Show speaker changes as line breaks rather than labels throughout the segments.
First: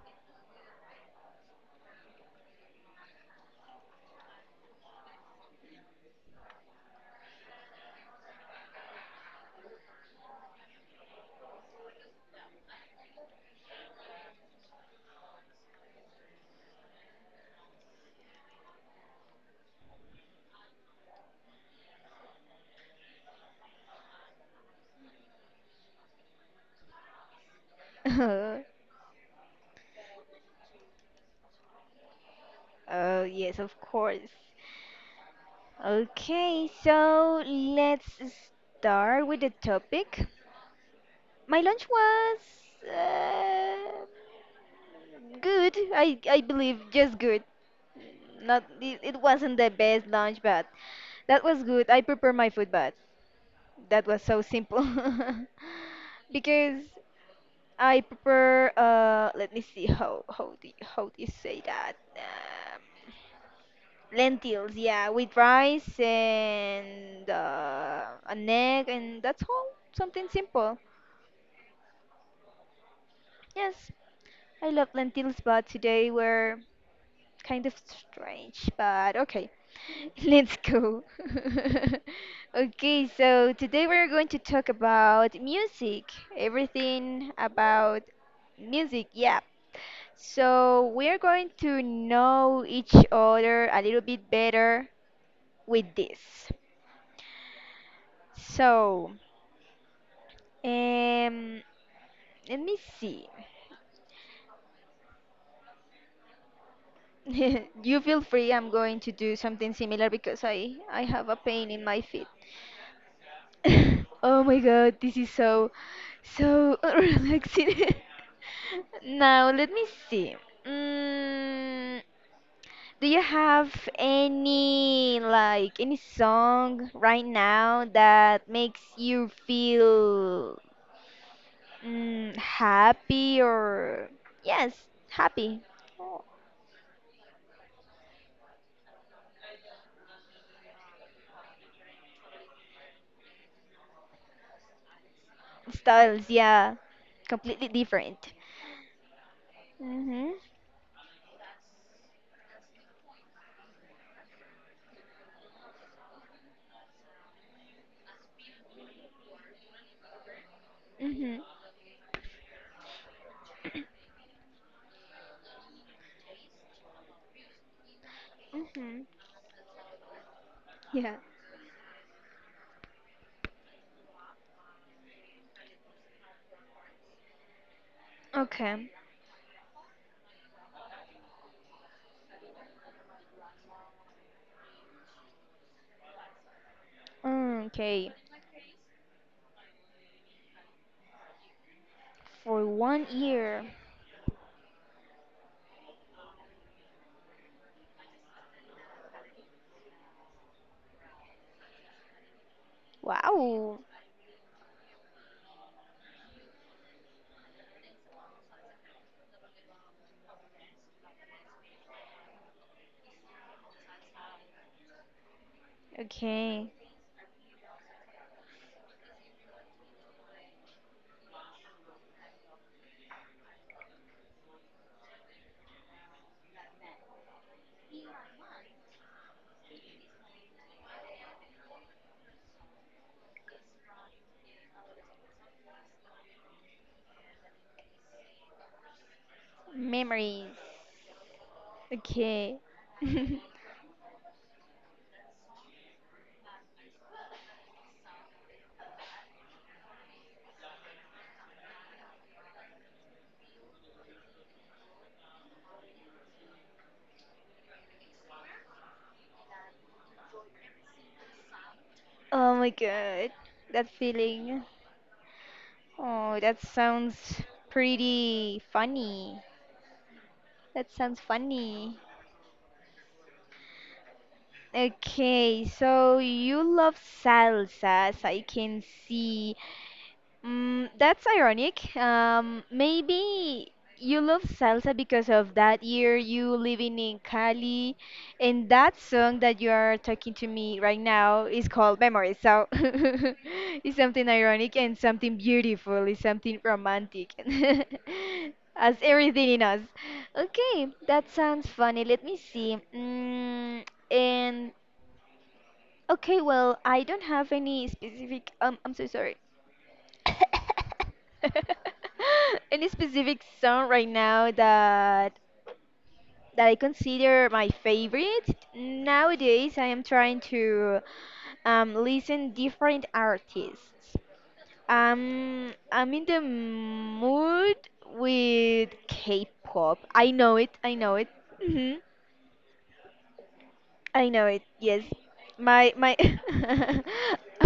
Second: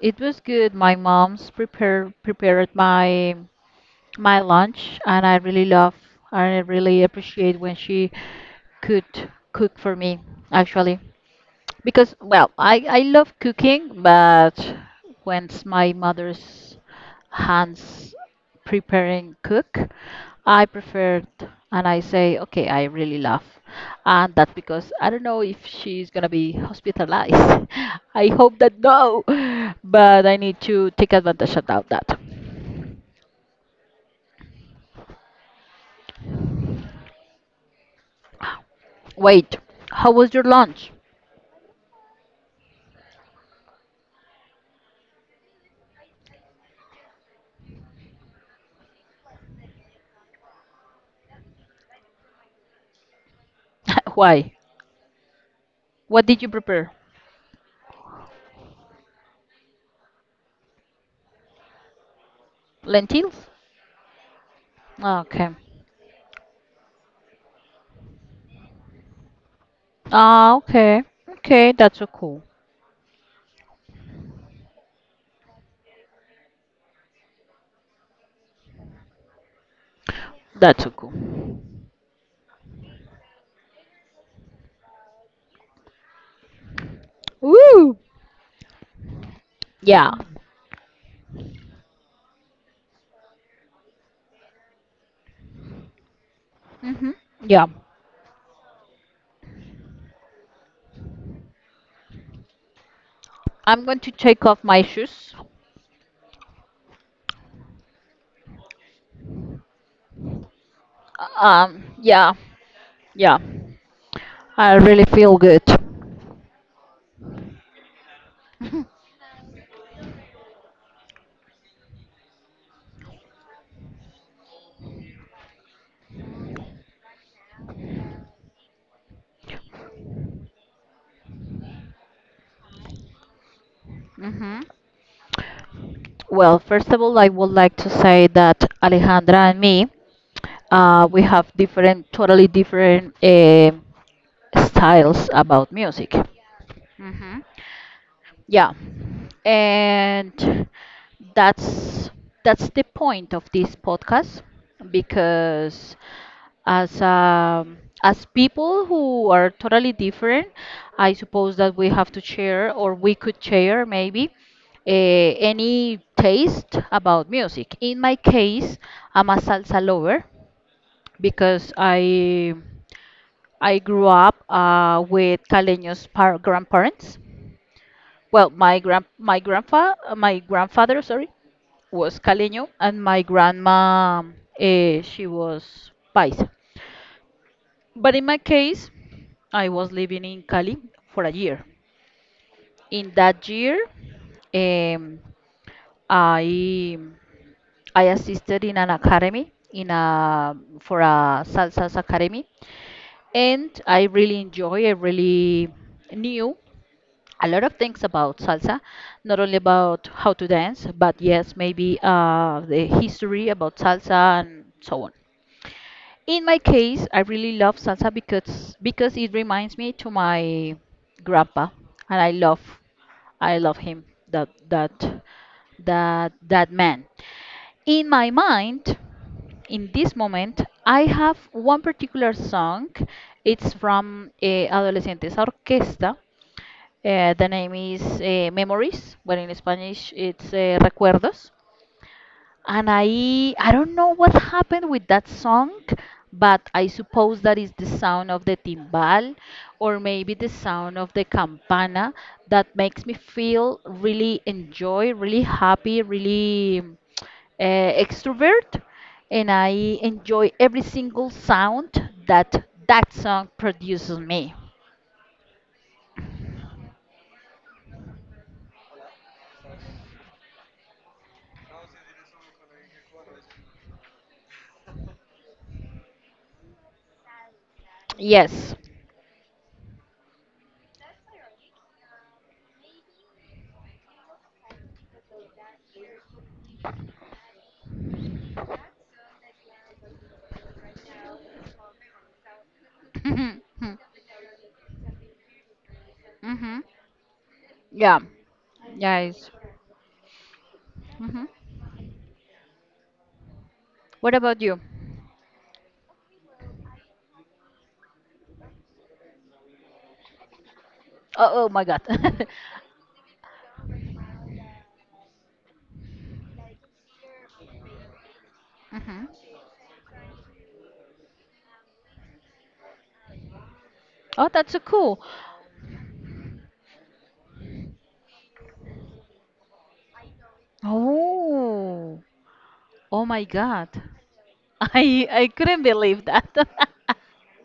It was good. My mom's prepared my lunch and I really appreciate when she could cook for me actually. Because, well, I love cooking, but once my mother's hands preparing cook, I preferred and I say, okay, I really love. And that's because I don't know if she's gonna be hospitalized. I hope that no, but I need to take advantage of that.
Oh yes, of course. Okay, so let's start with the
Wait, how
topic.
was your lunch?
My lunch was uh, good. I believe just good. Not it, it wasn't the best lunch, but that was good. I prepared my food, but that was so
Why?
simple
What did you
because
prepare?
I prepare. Let me see how do you say that?
Lentils?
Lentils, yeah, with
Okay.
rice and an egg, and that's all. Something
Ah,
simple.
okay. Okay, that's so cool.
Yes, I love lentils, but today were kind of strange, but okay. Let's
That's so
go.
cool.
Okay, so today we're going to talk about music, everything
Woo!
about music, yeah.
Yeah.
So we're going to know each other a little bit better with this.
Mm-hmm. Yeah.
So, Um, let me see.
I'm going to take off my shoes.
You feel free. I'm going to do something similar because I have a pain in my feet.
Yeah. Yeah.
Oh my
I
god,
really
this is
feel good.
so relaxing. Now let me see. Mm, do you have any like any song right now that makes you feel happy or
Mm-hmm.
yes, happy?
Well, first of all, I would like to say that Alejandra and me, we have different, totally different styles about music.
Styles, yeah,
Mm-hmm.
completely different.
Yeah.
Mhm.
And that's that's the point of this podcast because as um, as people who are totally different, I
Mhm.
suppose that we have to share or we could share maybe any taste about music. In my case,
Mhm.
I'm a salsa lover
Yeah.
because I grew up with Caleño's par grandparents. Well,
Okay.
my grandpa, my grandfather, sorry, was Caleño, and my grandma, she was Paisa.
Mm, okay.
But in my case, I was living in Cali for a year.
For one
In that
year.
year, um, I I assisted in an academy, in a for a salsa academy, and
Wow.
I really enjoy. I really knew a lot of things about salsa, not only about how to dance, but yes, maybe the history about salsa and so on. In my
Okay.
case, I really love salsa because it reminds me to my grandpa, and I love him that that that man. In my mind, in this moment, I have one particular song. It's from Adolescentes Orquesta, the name is Memories, but in Spanish
Memories.
it's Recuerdos.
Okay.
And I don't know what happened with that song, but I suppose that is the sound of the timbal or maybe the sound of the campana that makes me feel really enjoy, really happy, really extrovert. And I enjoy every single sound
Oh
that
my
that
god.
song
That
produces me.
feeling. Oh, that sounds pretty funny. That sounds funny. Okay, so you love salsa, as I
Yes.
can see. That's ironic. Maybe you love salsa because of that year you living in Cali, and that song that you are talking to me right now is called Memories. So it's something ironic and something beautiful. It's something
hmm.
romantic,
Yeah.
as everything
Yes.
in us. Okay, that
Hmm.
sounds funny. Let me see.
What about
And
you?
okay, well, I don't have any specific. I'm so sorry.
Oh, oh my God.
Any specific song right now that I consider my favorite?
hmm.
Nowadays, I am trying to listen different artists.
Oh, that's so cool.
I'm in the mood with K-pop. I know it. I know it. Mm-hmm.
Oh, oh my God.
I know it. Yes,
I couldn't
my
believe that.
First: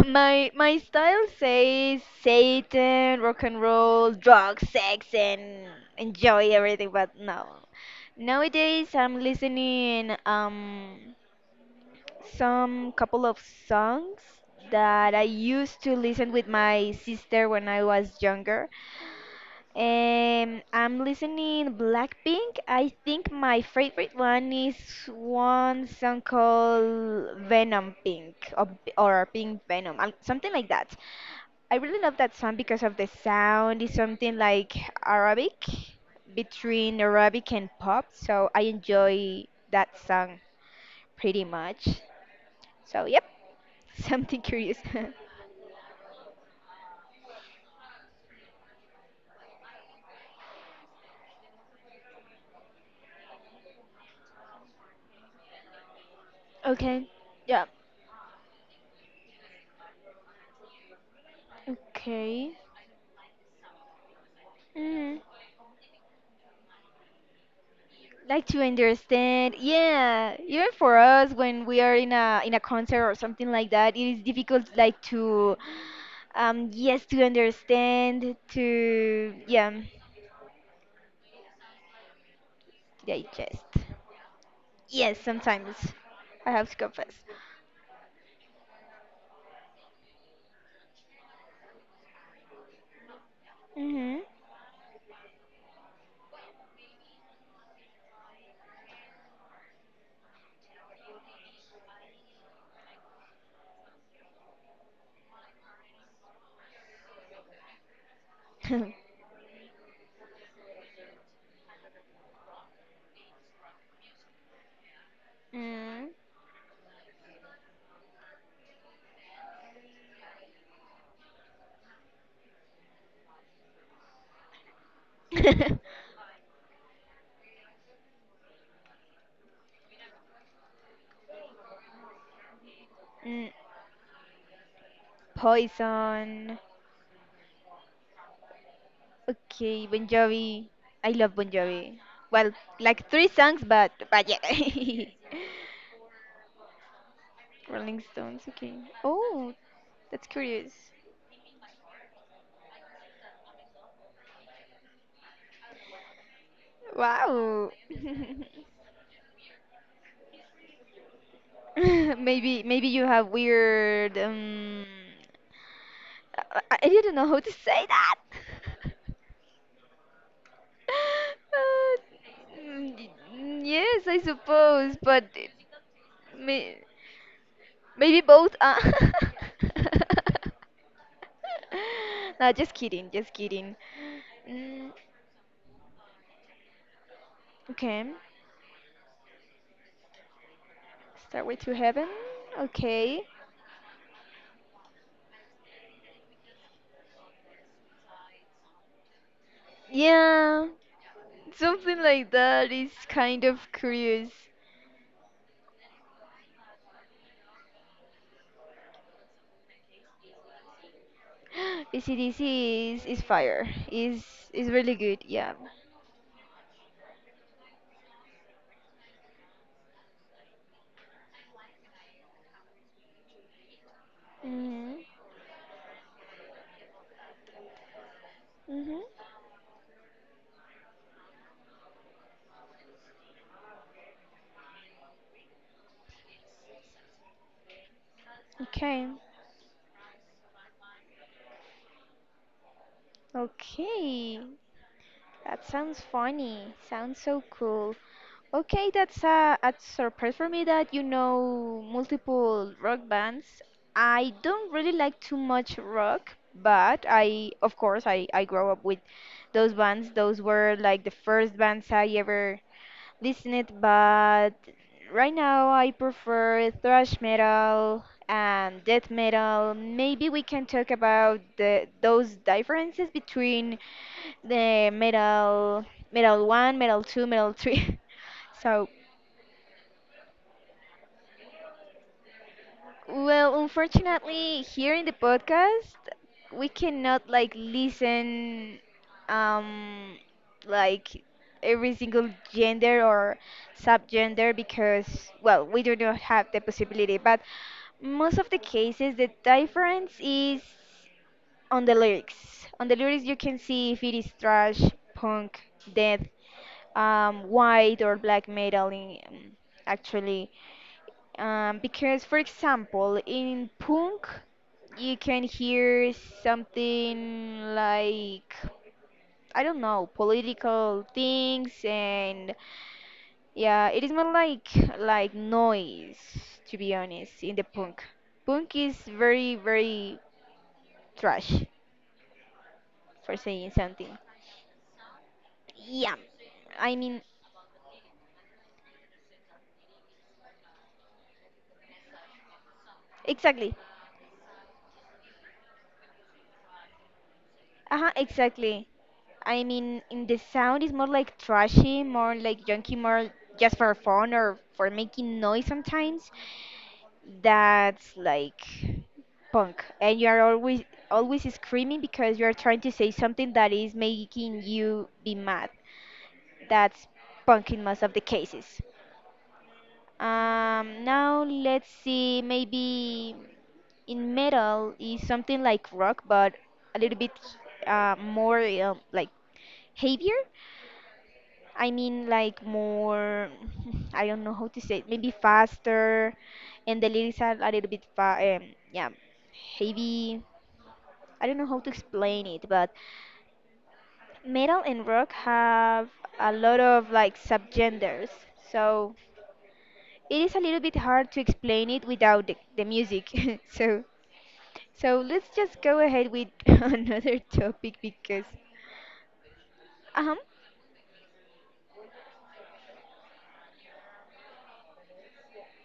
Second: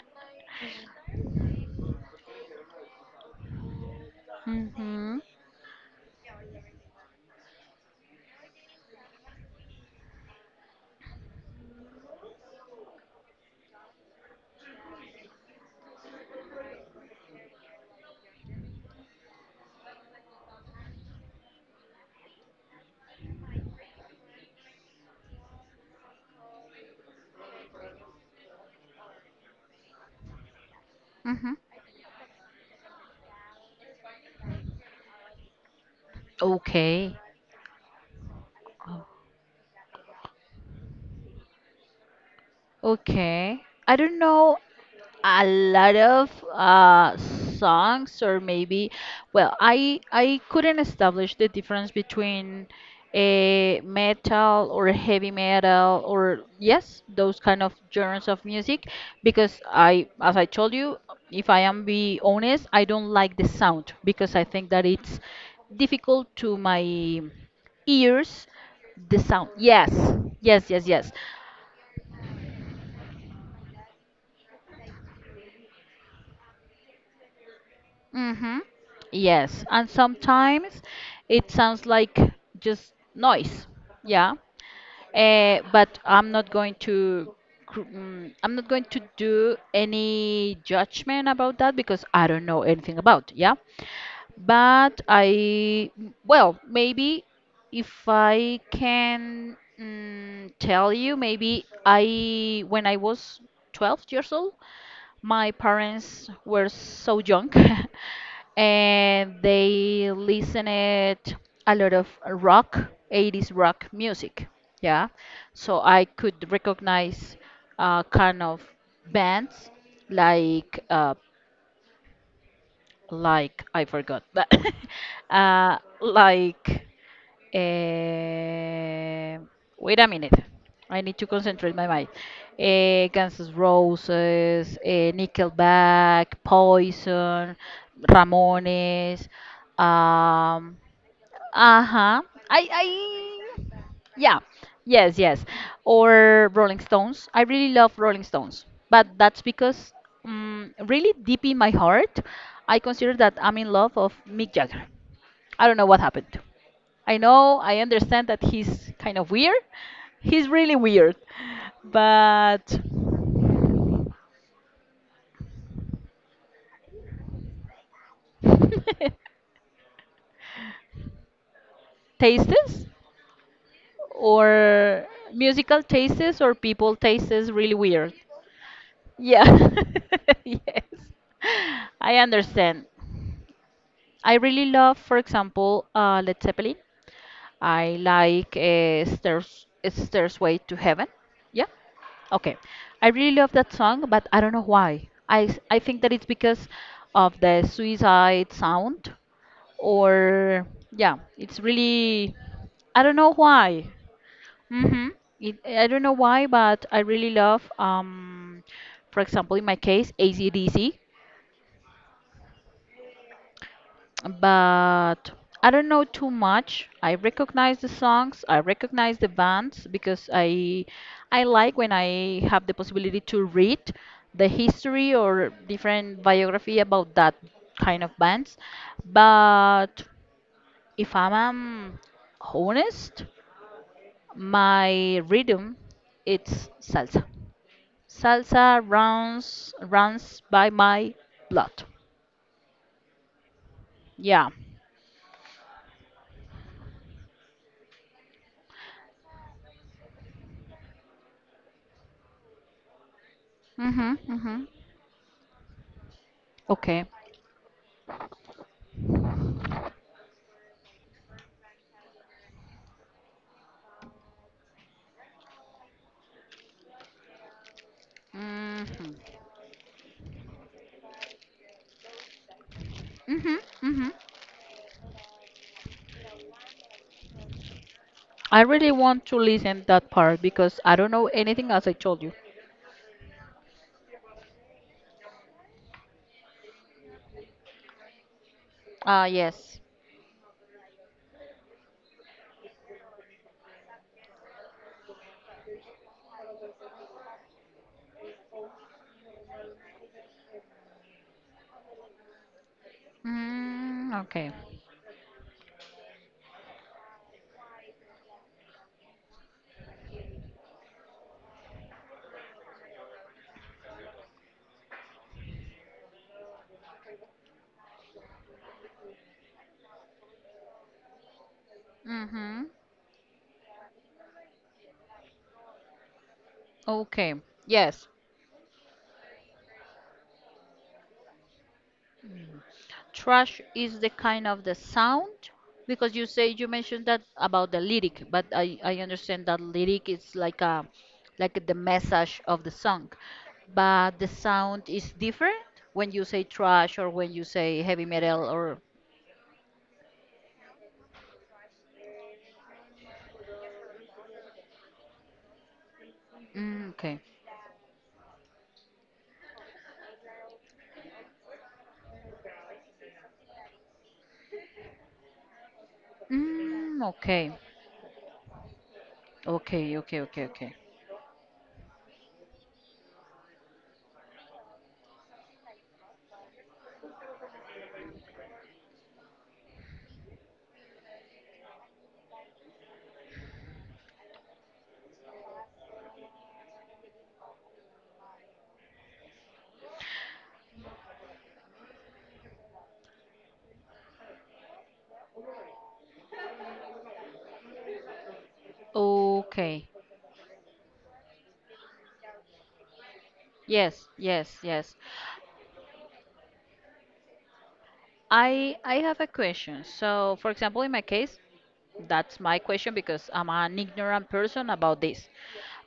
my style says Satan, rock and roll,
hmm.
drugs, sex,
Hmm.
and enjoy everything. But no, nowadays I'm listening some couple of songs that I used to listen with my sister when I was younger. I'm listening Blackpink. I think my favorite one is one song called Venom Pink, or Pink Venom, something like that. I really love that song because of the sound. It's something like Arabic, between
Okay.
Arabic and pop, so I enjoy that song pretty much. So, yep,
Okay. I don't
something
know
curious.
a lot of songs, or maybe, well, I couldn't establish the difference between a metal or heavy metal, or yes,
Okay.
those kind
Yeah.
of genres of music, because I, as I told you, if I am be
Okay.
honest, I don't like the sound because I think that
Hmm.
it's difficult to my
Like
ears.
to
The sound,
understand,
yes,
yeah, even
yes, yes,
for
yes.
us when we are in a concert or something like that, it is difficult, like, to yes, to understand,
Mm-hmm.
to,
Yes,
yeah,
and sometimes it sounds like just noise.
digest.
Yeah.
Yes, sometimes
But I'm not
I have
going
to confess.
to do any judgment about that because I don't know anything about, yeah.
Mm-hmm.
But I, well, maybe if I can, tell you, maybe I when I was 12 years old, my parents were so young and they listened a lot of rock, 80s rock music. Yeah. So I
Mm.
could recognize kind of bands like I forgot, but uh, like Eh, wait a minute. I need to concentrate my mind. Guns
Mm.
N' Roses, Nickelback,
Poison.
Poison, Ramones.
Okay, Bon Jovi.
Um,
I love Bon Jovi.
uh-huh.
Well,
I,
like three songs,
I,
but
yeah,
yeah.
yes, yes. Or Rolling Stones. I really love
Rolling
Rolling
Stones,
Stones,
okay.
but that's
Oh,
because,
that's curious.
really deep in my heart, I consider that I'm in love of Mick Jagger. I don't know what happened. I know,
Wow.
I understand that he's kind of weird. He's really weird.
Maybe
But
maybe you have weird I didn't know how to say that. Uh,
tastes,
mm, y- yes, I suppose,
or
but it
musical tastes, or
may,
people tastes really weird.
maybe both.
Yeah. Yes. I
Nah, just
understand.
kidding, just kidding.
I really
Mm,
love, for example, Led Zeppelin. I
okay,
like, Stairs Stairway to Heaven.
start with
Yeah.
To Heaven.
Okay. I
Okay.
really love that song, but I don't know why. I think that it's because of the suicide sound, or
Yeah,
yeah, it's
something like
really.
that is
I don't know
kind of
why.
curious.
Mhm. I don't know why, but I really love, for example in my case, AC/DC.
AC/DC is fire. Is really good,
But
yeah.
I don't know too much. I recognize the songs, I recognize the bands because I like when I have the possibility to read the
Mhm.
history or different biography about that kind of bands.
Mhm.
But if I'm, honest, my rhythm it's salsa. Salsa
Okay.
runs by my blood.
Okay.
Yeah.
That sounds funny. Sounds so cool. Okay, that's a surprise for me that you know multiple rock bands.
Mhm.
I
Mhm.
don't really like too much rock, but
Okay.
I, of course, I grew up with those bands. Those were like the first bands I ever listen it, but right now I prefer thrash metal and death
Mm-hmm.
metal. Maybe we can talk about the those differences
Mm-hmm.
between
Mm-hmm.
the metal metal 1, metal 2, metal 3.
I
So,
really want to listen that part because I don't know anything as I told you.
well, unfortunately, here in the podcast, we cannot like listen
Ah, yes.
um like every single gender or subgender because, well, we do not have the possibility, but most of the cases the difference is on the lyrics. On the lyrics you can see if
Mm,
it is
okay.
trash, punk, death, white or black metal, actually, because, for example, in punk, you can hear something like, I don't know, political things, and
Mm-hmm.
yeah, it is more like noise, to be
Okay.
honest, in the punk.
Yes.
Punk is very, very trash, for
Trash
saying
is the
something.
kind of the sound because
Yeah,
you
I
mentioned that
mean,
about the lyric, but I understand that lyric is like a like the message of the song,
exactly.
but the sound is different when you say trash or when you say heavy
Uh-huh,
metal or
exactly. I mean, in the sound is more like trashy, more like junky, more just for fun or for making noise sometimes.
mm, okay.
That's like punk, and you are always always screaming because you are trying to say something that is making you be mad.
Mm,
That's
okay.
punk in most of the cases.
Okay, okay, okay, okay.
Now let's see, maybe in metal is something like rock, but a little bit more like heavier. I mean, like more, I don't know how to say it, maybe faster, and the lyrics are a little bit, yeah, heavy. I don't know how to explain it, but metal and rock have a lot of like subgenders, so
Okay.
it is a little bit hard to explain it without the music. So,
Yes, yes, yes.
let's just go ahead with another topic, because,
I have a question. So,
um,
for example, in my case, that's my question because I'm an ignorant person about this.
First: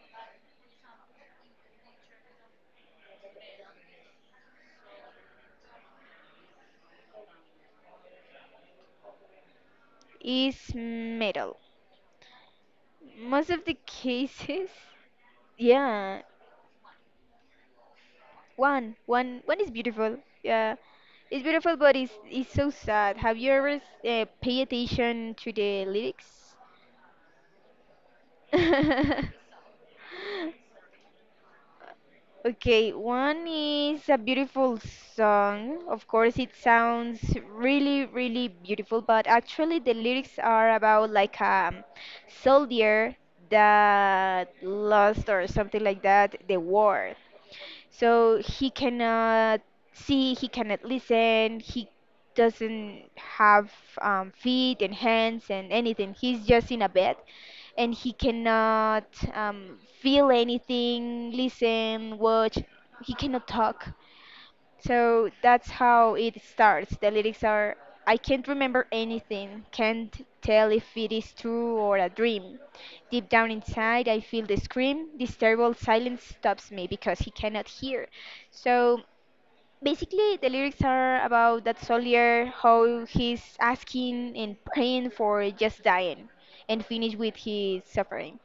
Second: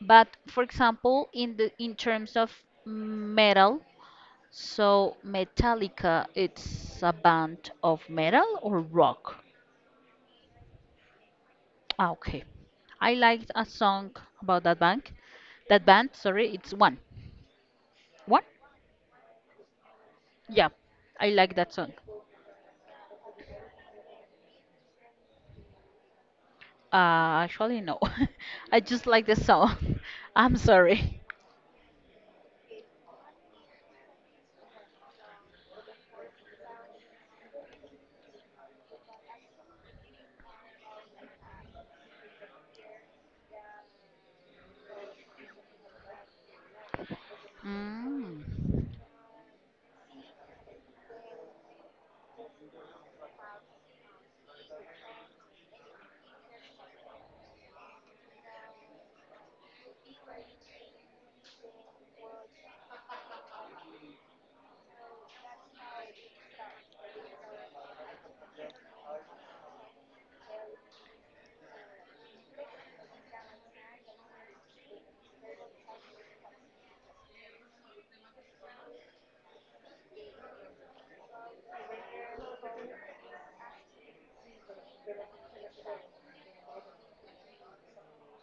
But for example, in terms of metal, so Metallica, it's a band of metal or rock?
is metal.
Ah, okay. I
Most
liked
of
a
the
song about
cases,
that band. That band,
yeah,
sorry, it's one. One?
one, one, one is beautiful.
Yeah,
Yeah,
I
it's
like
beautiful,
that
but
song.
it's so sad. Have you ever pay attention to the lyrics?
Actually, no. I just like the song. I'm sorry.
Okay, one is a beautiful song. Of course, it sounds really, really beautiful, but actually, the lyrics are about like a soldier that lost or something like that, the war. So he
Mm.
cannot see, he cannot listen, he doesn't have feet and hands and anything. He's just in a bed and he cannot feel anything, listen, watch. He cannot talk. So that's how it starts. The lyrics are: I can't remember anything, can't tell if it is true or a dream. Deep down inside, I feel the scream. This terrible silence stops me, because he cannot hear. So basically, the lyrics are about that soldier, how he's asking and praying for just dying and finish with his suffering.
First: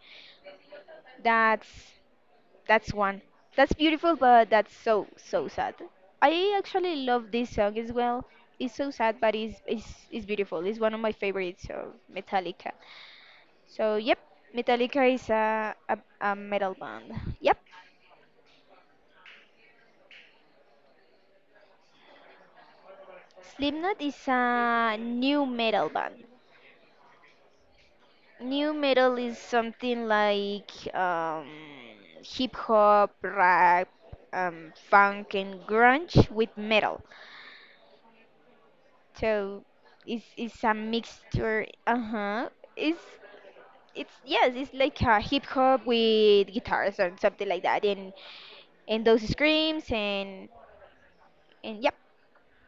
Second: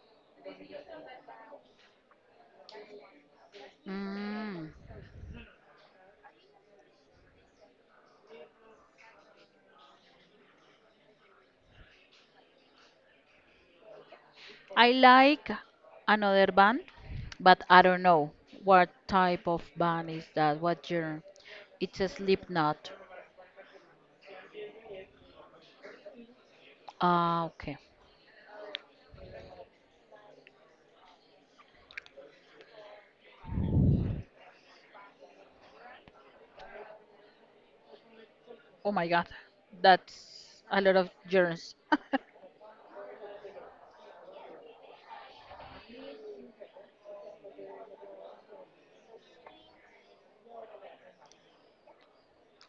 That's one. That's beautiful, but
Mm.
that's so sad. I actually love this song as well. It's so sad, but it's beautiful. It's one of my favorites of Metallica. So yep,
I
Metallica is
like
a
another
metal
band,
band. Yep,
but I don't know what type of band is that, what genre. It's a Slipknot.
Slipknot is a new metal band.
Ah, okay.
New metal is something like hip hop, rap, funk, and grunge with metal.
Oh my God,
So it's
that's
it's a
a lot of
mixture.
genres.
Uh-huh. It's it's, yes, it's like a hip hop with guitars and something like that, and those screams, and yep,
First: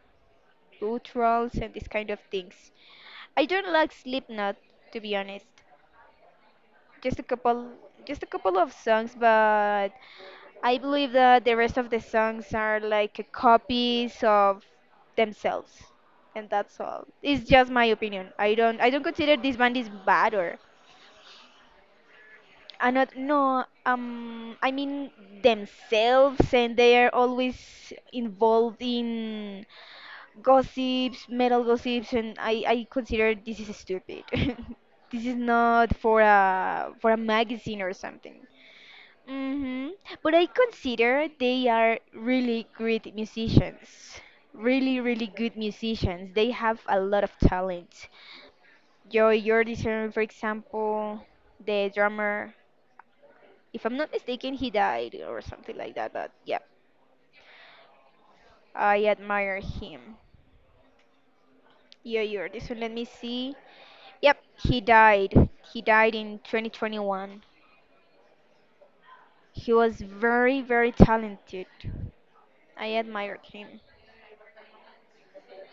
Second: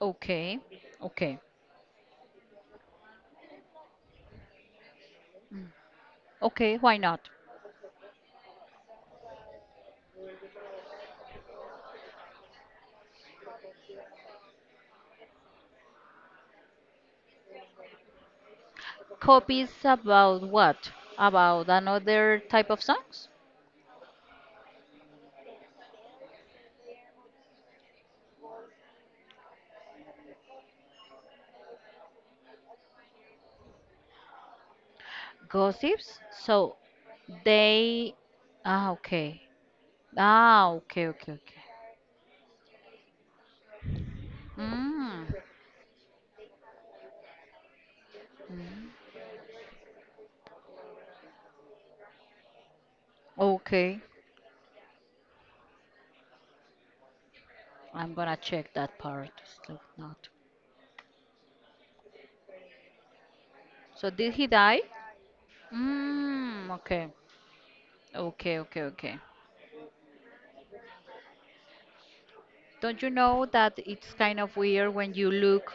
Okay,
boot
okay,
rolls and these kind of things. I don't like Slipknot, to be honest.
okay, why
just
not?
a couple just a couple of songs, but I believe that the rest of the songs are like copies of themselves, and that's all. It's just my opinion. I don't consider this band
Copies
is bad
about
or
what? About another type of
I not
songs?
no, I mean themselves, and they are always involved in gossips, metal gossips, and I consider this is stupid. This is not
Gossips?
for
So
a magazine or
they.
something.
Ah, okay.
Hmm. But I
Ah, okay,
consider
okay, okay.
they are really great musicians. Really,
Mm,
really good musicians. They have a lot of talent. Joy Jordison, for example, the drummer, if I'm
okay.
not mistaken, he died or something like that. But yeah,
I'm gonna check that
I
part.
admire
So
him.
not.
Joy Jordison, let me see.
So did
Yep,
he
he
die?
died. He died in
Mm, okay.
2021.
Okay, okay, okay.
He was very, very talented. I
Don't you
admired
know that
him.
it's kind of weird when you look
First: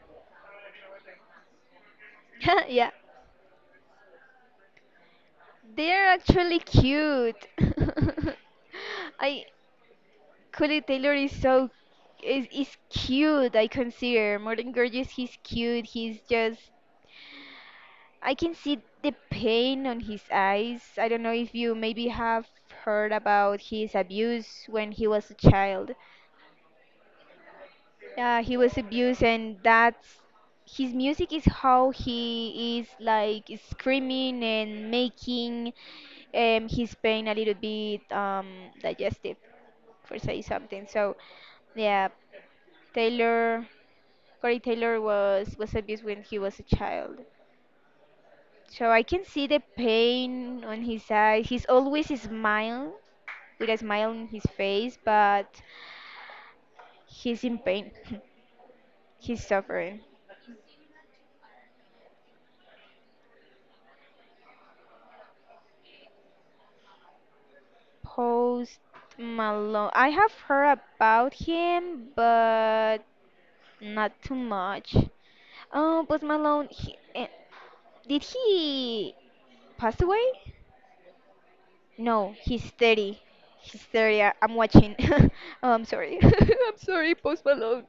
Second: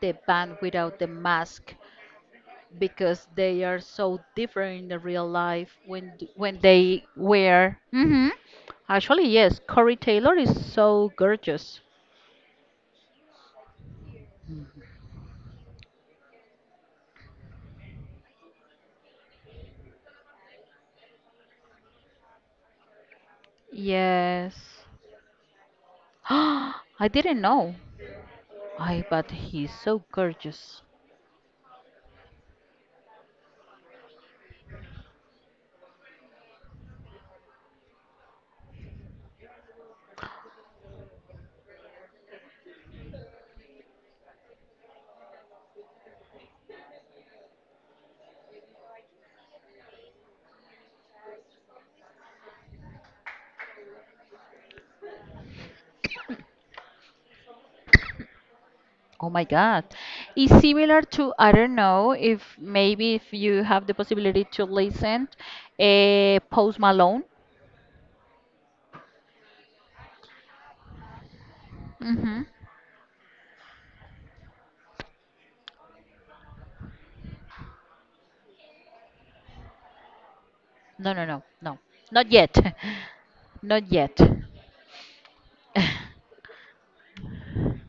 the band without the mask,
Yeah.
because they are so different in the real life
They're
when
actually
they
cute.
wear. Hmm. Actually,
I
yes, Corey Taylor is
Cooley
so
Taylor is so
gorgeous.
is is cute. I consider more than gorgeous. He's cute. He's just, I can see the pain on his eyes. I don't know if you maybe have heard about his
Yes.
abuse when he was a child.
I didn't know.
Yeah, he was
I
abused,
But
and
he's so
that's
gorgeous.
his music is how he is like screaming and making his pain a little bit digestive, for say something. So, yeah, Taylor, Corey Taylor was abused when he was a child. So I can see the pain on his eyes. He's always smile with a smile on his face, but he's in pain.
Oh my
He's
God.
suffering.
It's similar to, I don't know, if maybe if you have the possibility to listen, Post Malone.
Post Malone. I have heard about him,
Mm-hmm.
but not too much. Oh, Post Malone. He, did he pass away?
No, no, no, no. Not
No,
yet.
he's 30. He's
Not yet.
30. I'm watching. Oh, I'm sorry. I'm sorry, Post Malone.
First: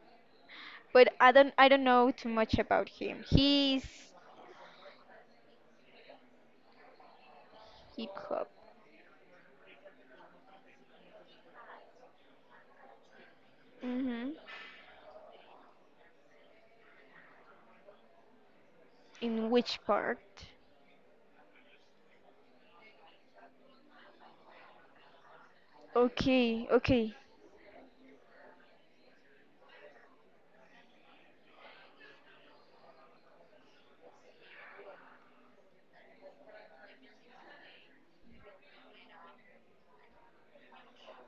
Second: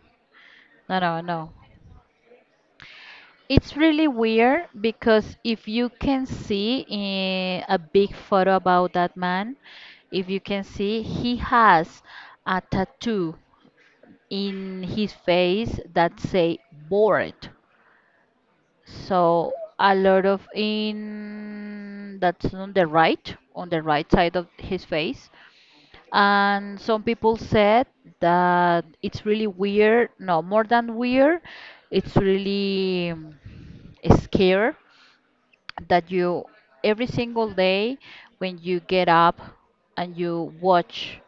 No,
But
no,
I don't
no.
I don't know too much about him.
It's
He's
really weird because if you can see in a big
hip hop.
photo about that man, if you can see, he has a tattoo
Mhm.
in his face that say bored.
In
So
which
a
part?
lot of in that's on the right side of his face.
Okay,
And some
okay.
people said that it's really weird, no, more than weird, it's really, scare, that you every single day when you get up and you watch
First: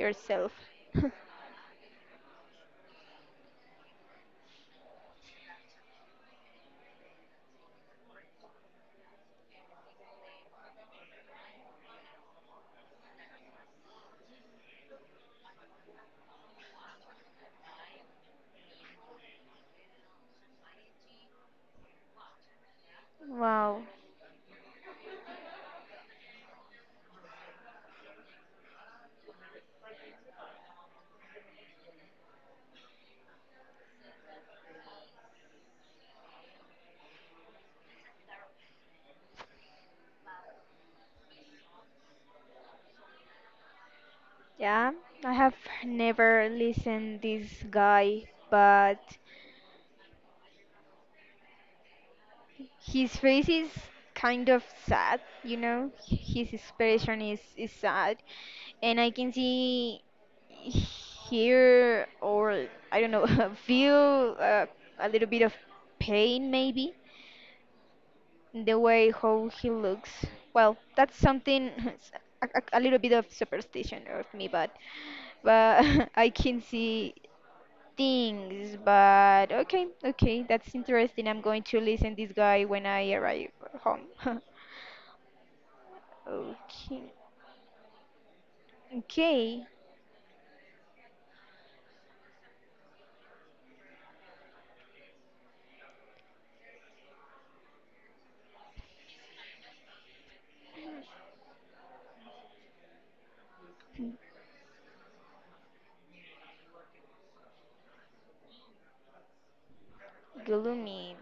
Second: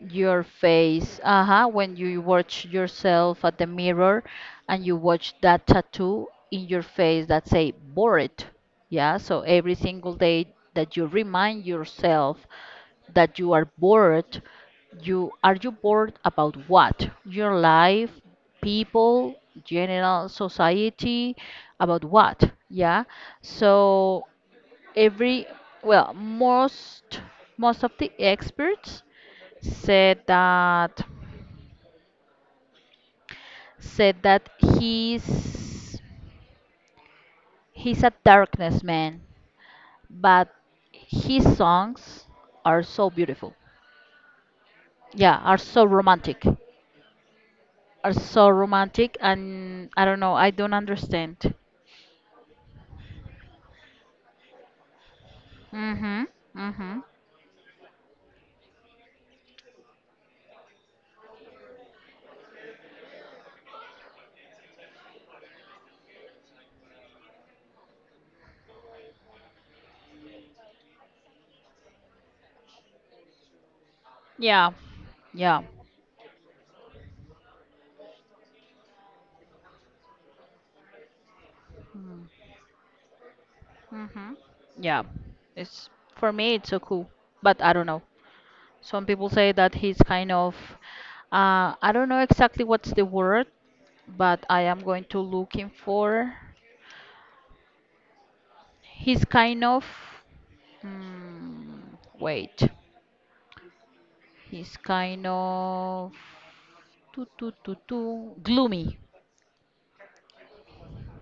your face, uh-huh, when you watch yourself at the mirror and you watch that tattoo in your face that say bored, yeah, so every single day that you remind yourself that you are bored, you bored about what, your life, people, general society, about what, yeah.
Wow.
So every, well, most of the experts said that said that he's a darkness man, but his songs are so beautiful,
Yeah, I
yeah,
have never listened this
are
guy,
so
but
romantic, and I don't know, I don't understand.
his face is kind of sad, you know?
Mhm.
His
Mhm.
expression is sad. And I can see, hear, or I don't know, feel a little bit of pain maybe in the way how he looks. Well, that's something, a little bit of superstition of me,
Yeah. Yeah.
but I can see things, but okay, that's interesting. I'm going to listen this guy when I arrive home.
Mhm. Yeah. It's, for me it's so cool,
Okay,
but I don't know. Some people say
okay,
that he's kind of, I don't know exactly what's the word, but I am going to looking for. He's kind of, mm, wait, he's kind of too, too, too, too, gloomy.
Gloomy,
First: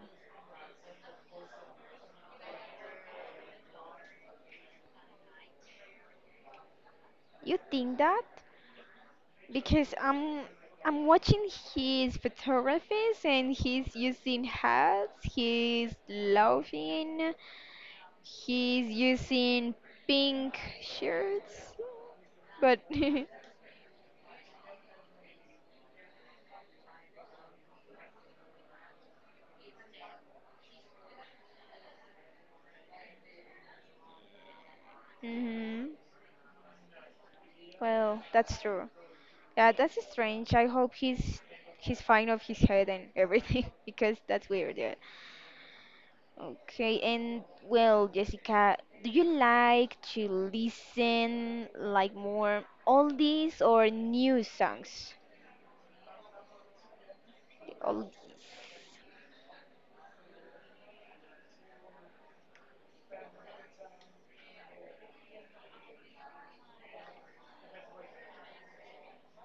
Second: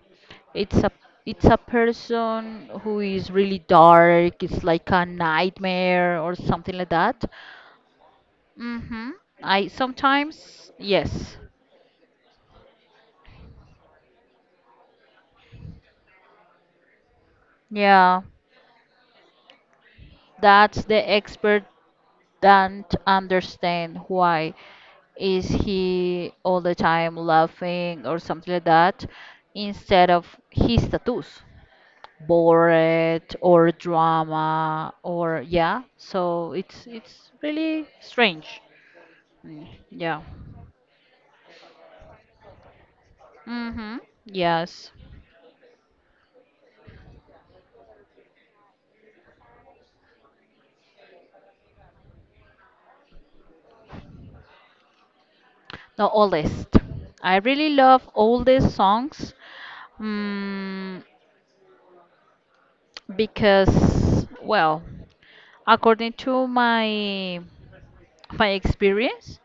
It's a it's a person who is really dark. It's like a nightmare or something like that.
you think that?
Mm-hmm. I
Because I'm
sometimes
I'm
yes.
watching his photographies and he's using hats, he's laughing,
Yeah.
he's using pink
That's the expert
shirts, but
don't understand why is he all the time laughing or something like that instead of his status bored or drama or yeah,
hmm
so it's really
well,
strange.
that's true.
Mm,
Yeah, that's
yeah.
strange. I hope he's fine of his head and everything
Mm-hmm.
because that's weird.
Yes.
Yeah. Okay, and well, Jessica, do you like to listen like more oldies or new songs?
the oldest I really love
Oldies.
oldest songs, mm, because well, according to my experience,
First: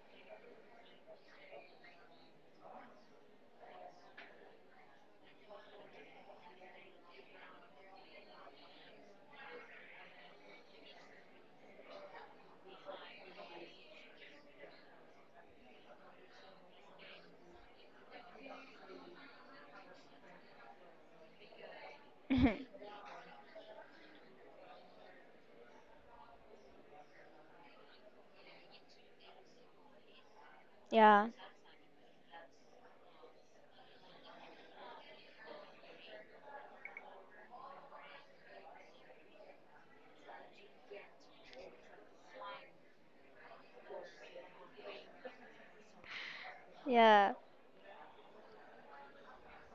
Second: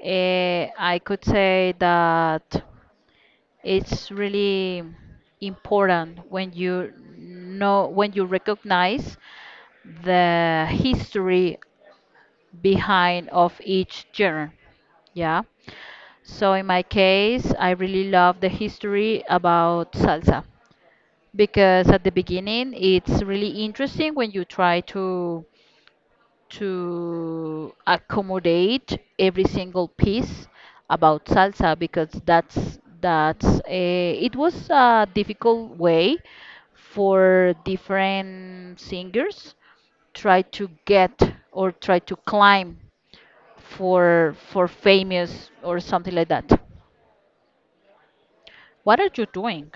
I could say that it's really important when you know when you recognize the history behind of each genre. Yeah. So in my case, I really love the history about salsa because at the beginning it's really interesting when you try to accommodate every single piece about
Yeah,
salsa because that's a, it was a difficult way for different singers try to get or try to climb for famous or something like that.
yeah.
What are you doing?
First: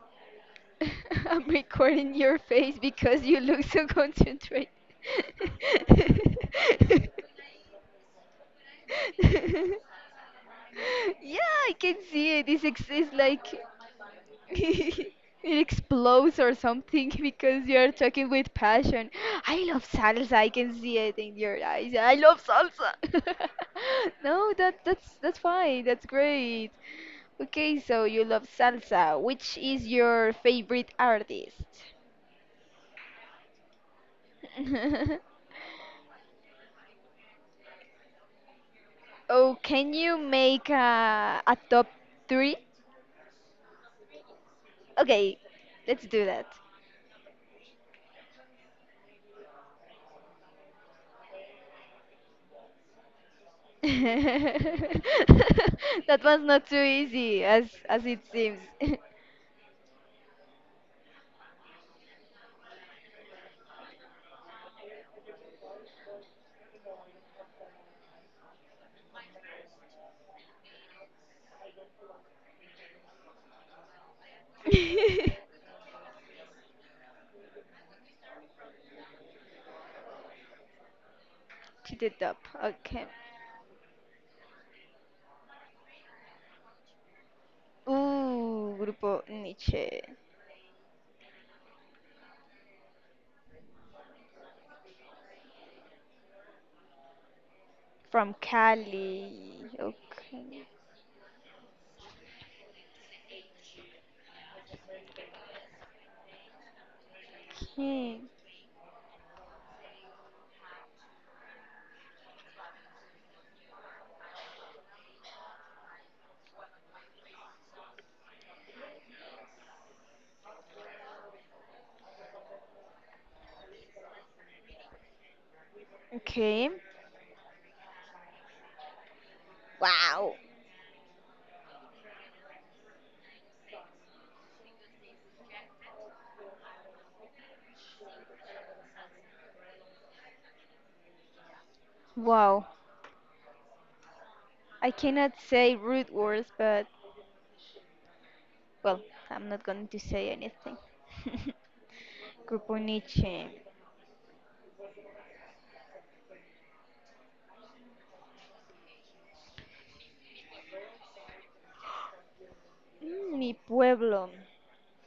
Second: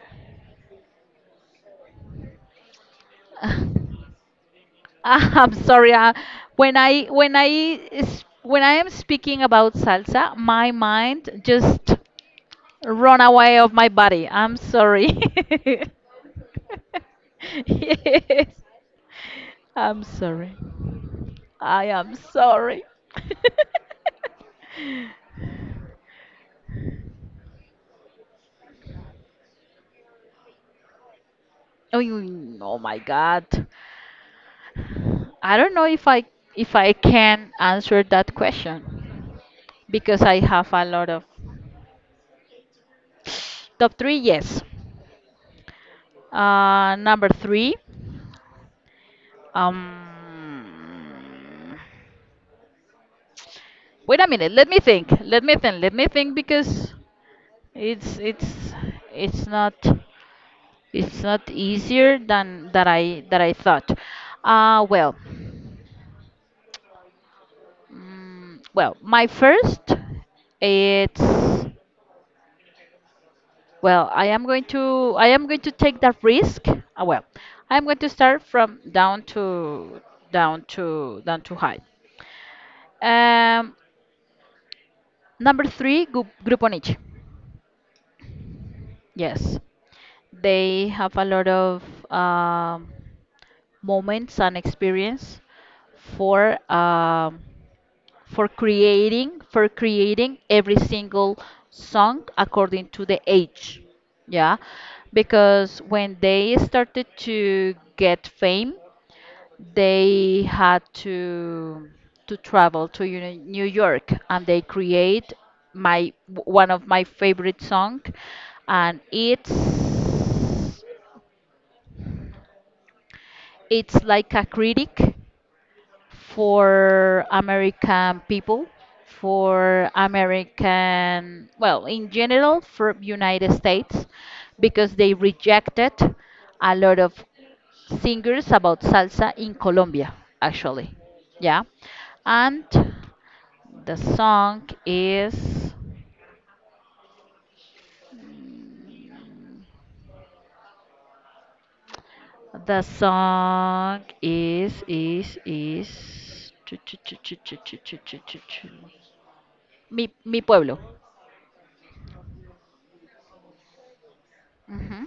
I'm recording your face because you look so concentrated.
I'm sorry. When I am speaking about salsa, my mind
Yeah, I can
just
see it. It's it's
run
like
away of my body. I'm sorry.
it explodes or something because you are talking with
yes.
passion. I love
I'm
salsa. I
sorry.
can see it in your
I
eyes.
am
I love
sorry.
salsa. No, that's fine. That's great. Okay, so you love salsa. Which is your favorite artist?
oh, oh my God. I don't know if I can answer that question
Oh, can you
because I
make
have a lot of
a top three?
top 3. Yes.
Okay, let's do that.
Number 3. um Wait a minute. Let me think. Let me
That
think. Let me think
one's not too
because
easy as
it's
it
it's
seems.
it's not it's not easier than that I thought. Uh well, my first it's well, I am going to take that risk. I am going to start from down to high.
Cheated up. Okay.
Um, Number three, group on each.
Ooh, Grupo
Yes,
Nietzsche
they have a lot of um moments and experience for um
from
for
Cali.
creating
Okay,
every single song according to the age. Yeah, because when they started to
okay,
get fame, they had to travel to New York, and they create my one of my favorite song, and it's like a critic
okay.
for American people, for
Wow,
American, well, in general, for United States, because they rejected a lot of singers about salsa in Colombia, actually. Yeah. And
wow.
the song
I
is,
cannot say rude words, but well, I'm not going to say anything. Grupo
the
Nietzsche.
song is, chu- chu- chu- chu- chu- chu- chu- chu- chu- chu. Mi, Mi Pueblo.
Mm, Mi pueblo.
Mhm.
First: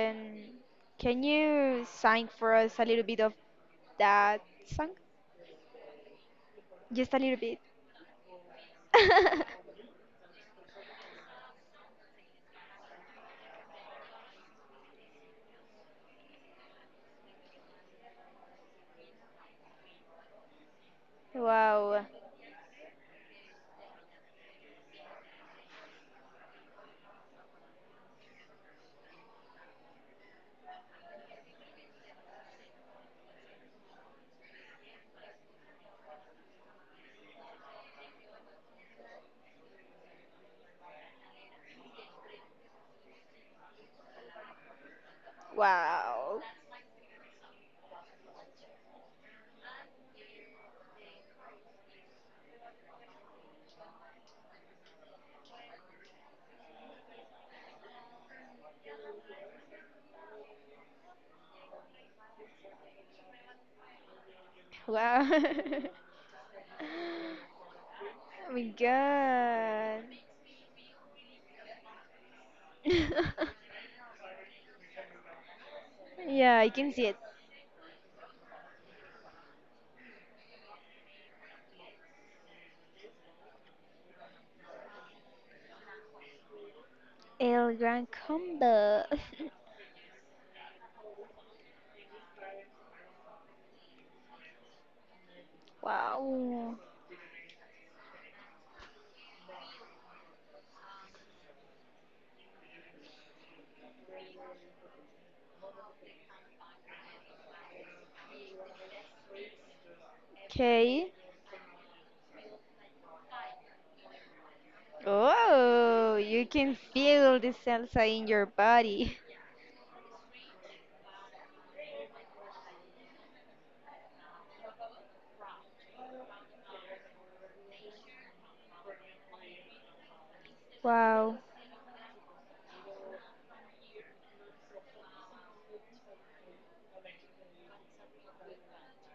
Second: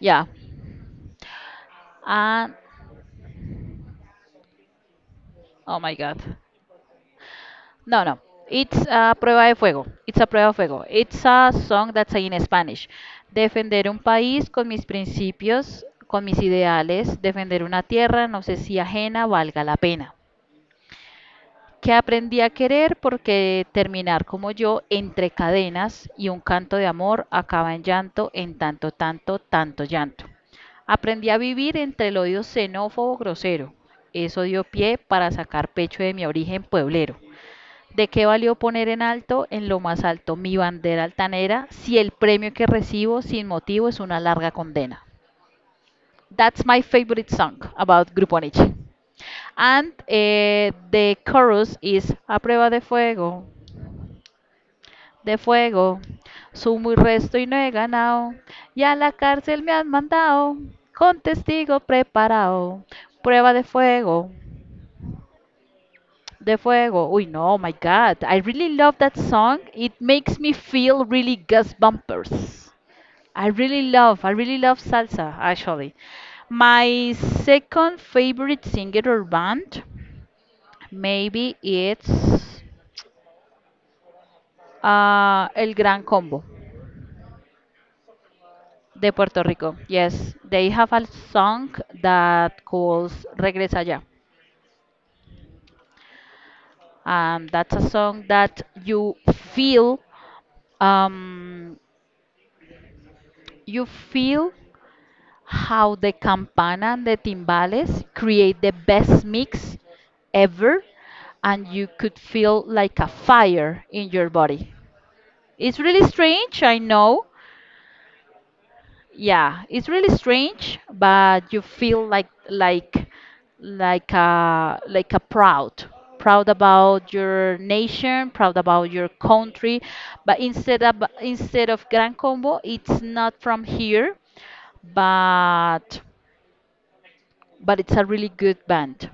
Yeah.
can you sing
And
for us a little bit of that song?
oh my God.
Just a little bit.
No, no. It's a prueba de fuego. It's a prueba de fuego. It's a song that's in Spanish. Defender un país con mis principios, con mis ideales. Defender una tierra, no sé si ajena, valga la pena. Que
Wow.
aprendí a querer porque terminar como yo entre cadenas y un canto de amor acaba en llanto, en tanto, tanto, tanto llanto. Aprendí a vivir entre el odio xenófobo grosero. Eso dio pie para sacar pecho de mi origen pueblero. ¿De qué valió poner en alto, en lo más alto, mi bandera altanera si el premio que recibo sin motivo es una larga condena?
Wow.
That's my favorite song about Grupo Nietzsche. And the chorus is a prueba de fuego, de fuego. Sumo y resto y no he ganado. Y a la cárcel me han mandado con testigo preparado. Prueba de fuego,
Wow. Oh
de fuego. Uy, no, oh my God. I
my
really love that song. It
god.
makes me feel really gust bumpers. I really love salsa, actually.
Yeah, I can see
My
it.
second favorite singer or band, maybe it's El Gran Combo
El Gran Combo.
de Puerto Rico. Yes, they have a song that calls Regresa Ya.
Wow.
That's a song that um, you feel how the campana and the timbales create the best mix ever,
Okay.
and you could feel like a fire in your body. It's really
Oh, you
strange,
can
I know.
feel the salsa in your body.
Yeah, it's really strange, but you feel like like a proud, proud about your nation, proud about your country. But
Wow.
instead of Gran Combo, it's not from here, but it's a really good band.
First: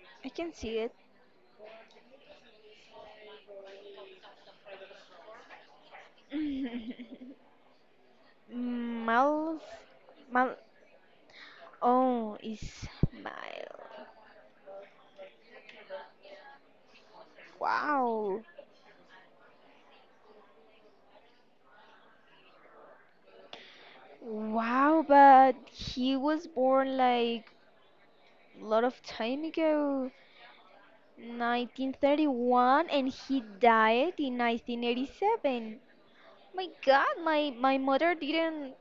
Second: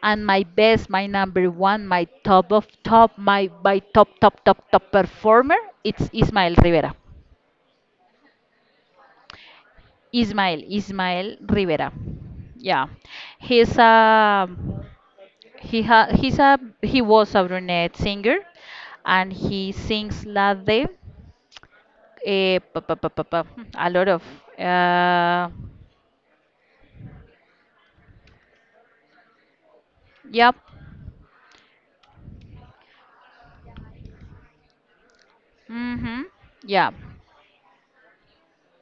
And
I
my
can see
best, my number one, my top of top, my top performer, it's Ismael Rivera.
it. Mm, Miles, Mal.
Ismael Rivera.
Oh, is
Yeah, he's
Miles.
a he was a brunette singer,
Wow,
and he sings Lade, eh, pa, pa, pa, pa, pa, a lot of
wow,
uh,
but he was born like a lot of time ago,
yep,
1931, and he died in 1987.
mhm,
My
yeah.
God, my mother didn't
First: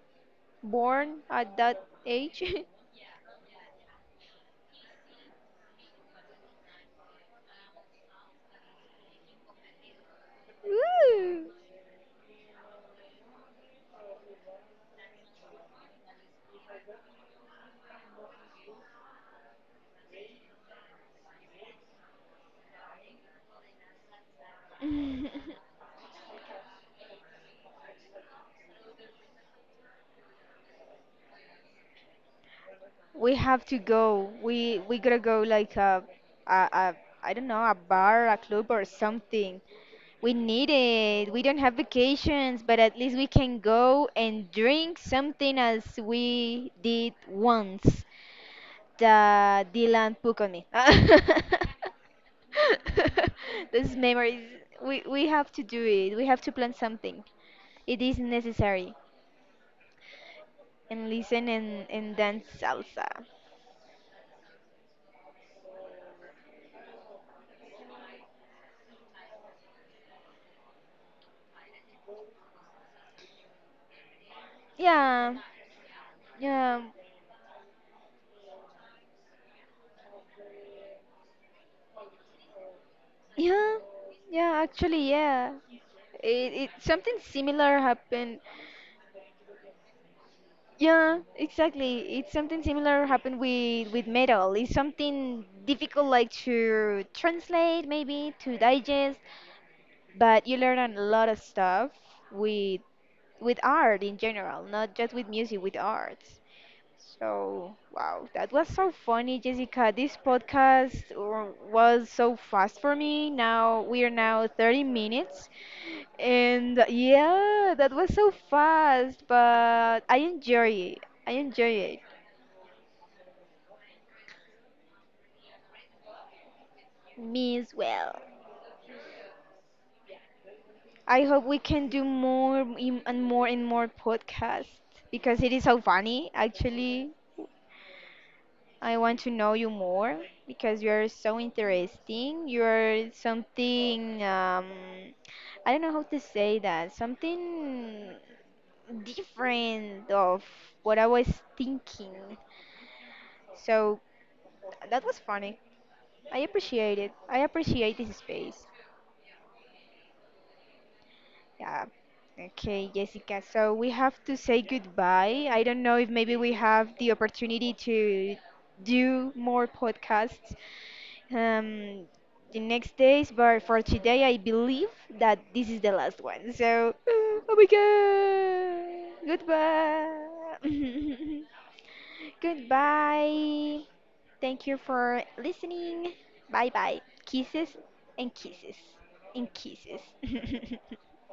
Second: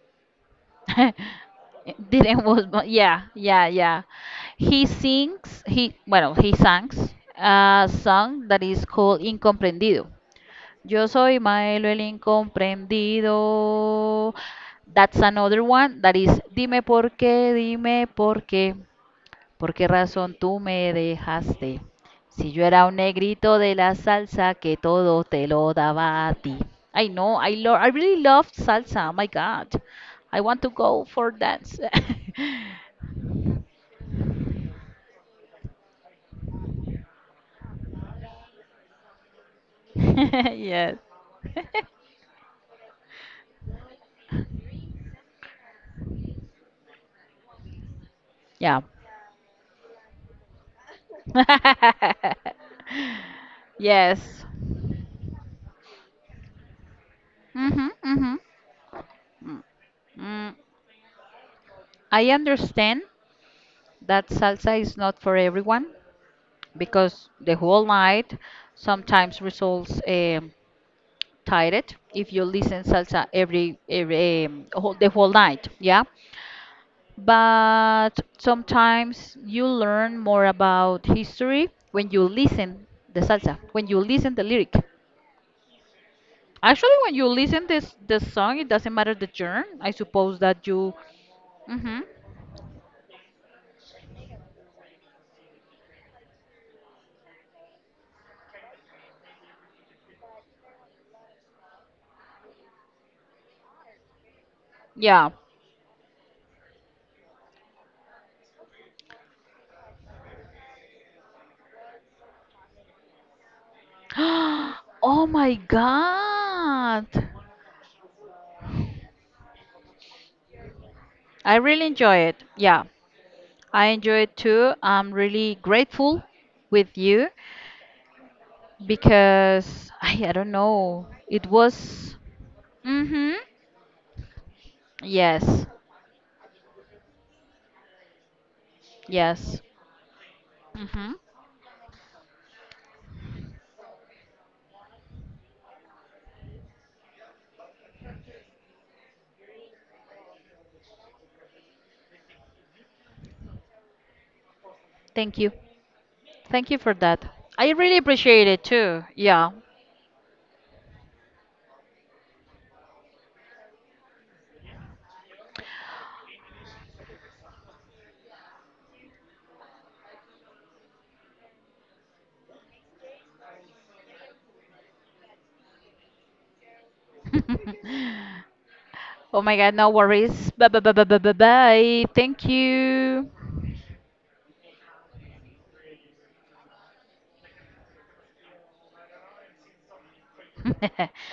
born at that age.
Didn't was born. Yeah, yeah, yeah. He sings. He bueno, he sings a song that is called Incomprendido. Yo soy
Woo.
Maelo el incomprendido. That's another one that is Dime por qué, dime por qué. ¿Por qué razón tú me dejaste? Si yo era un negrito de la salsa que todo te lo daba a ti. I know, I lo I really love salsa. Oh my God. I want to go for dance.
We have to go. We gotta go like a I don't know, a bar, a club or something. We need
Yes.
it. We don't have vacations, but at least we can go and drink something as we did once.
Yeah.
The Dylan Puck on me. Those
Yes.
memories. We have to do it. We have to plan something.
Hmm.
It is necessary.
Mm. mm.
And listen and
I
dance
understand
salsa.
that salsa is not for everyone because the whole night sometimes results tired if you listen salsa every the whole
Yeah.
night, yeah.
Yeah.
But sometimes you learn more about history when you listen the salsa,
Yeah.
when you listen the
Yeah,
lyric.
actually, yeah. It
Actually, when
something
you listen
similar
this the
happened
song, it doesn't matter the genre. I suppose that you,
Yeah,
mm-hmm,
exactly. It's something similar happened with metal. It's something difficult like to translate maybe to digest, but you learn a lot of stuff with with art in general, not just with
yeah.
music, with art. So, wow, that was so funny, Jessica. This podcast was so fast for me. Now we are now 30
Oh
minutes.
my
And
God,
yeah, that was so fast, but I enjoy it. I
I
enjoy
really
it.
enjoy it. Yeah, I enjoy it too. I'm really grateful with you
Me as well.
because I don't know.
I hope
It
we can do
was. Mm-hmm.
and more podcasts because it is
Yes.
so funny, actually. I want to know
Yes.
you more because you're
Mm-hmm.
so interesting. You're something, I don't know how to say that, something different of what I was thinking. So that was
Thank you.
funny. I
Thank you for
appreciate it.
that.
I
I
appreciate
really
this
appreciate it
space.
too. Yeah.
Yeah. Okay, Jessica. So we have to say goodbye. I don't know if maybe we have the opportunity to do more podcasts um, the next days, but for today, I believe that this is the last one. So, oh my god,
Oh my God, no worries. Bye bye bye bye bye bye
goodbye,
bye. Thank you.
goodbye. Thank you for listening. Bye bye. Kisses and kisses and kisses.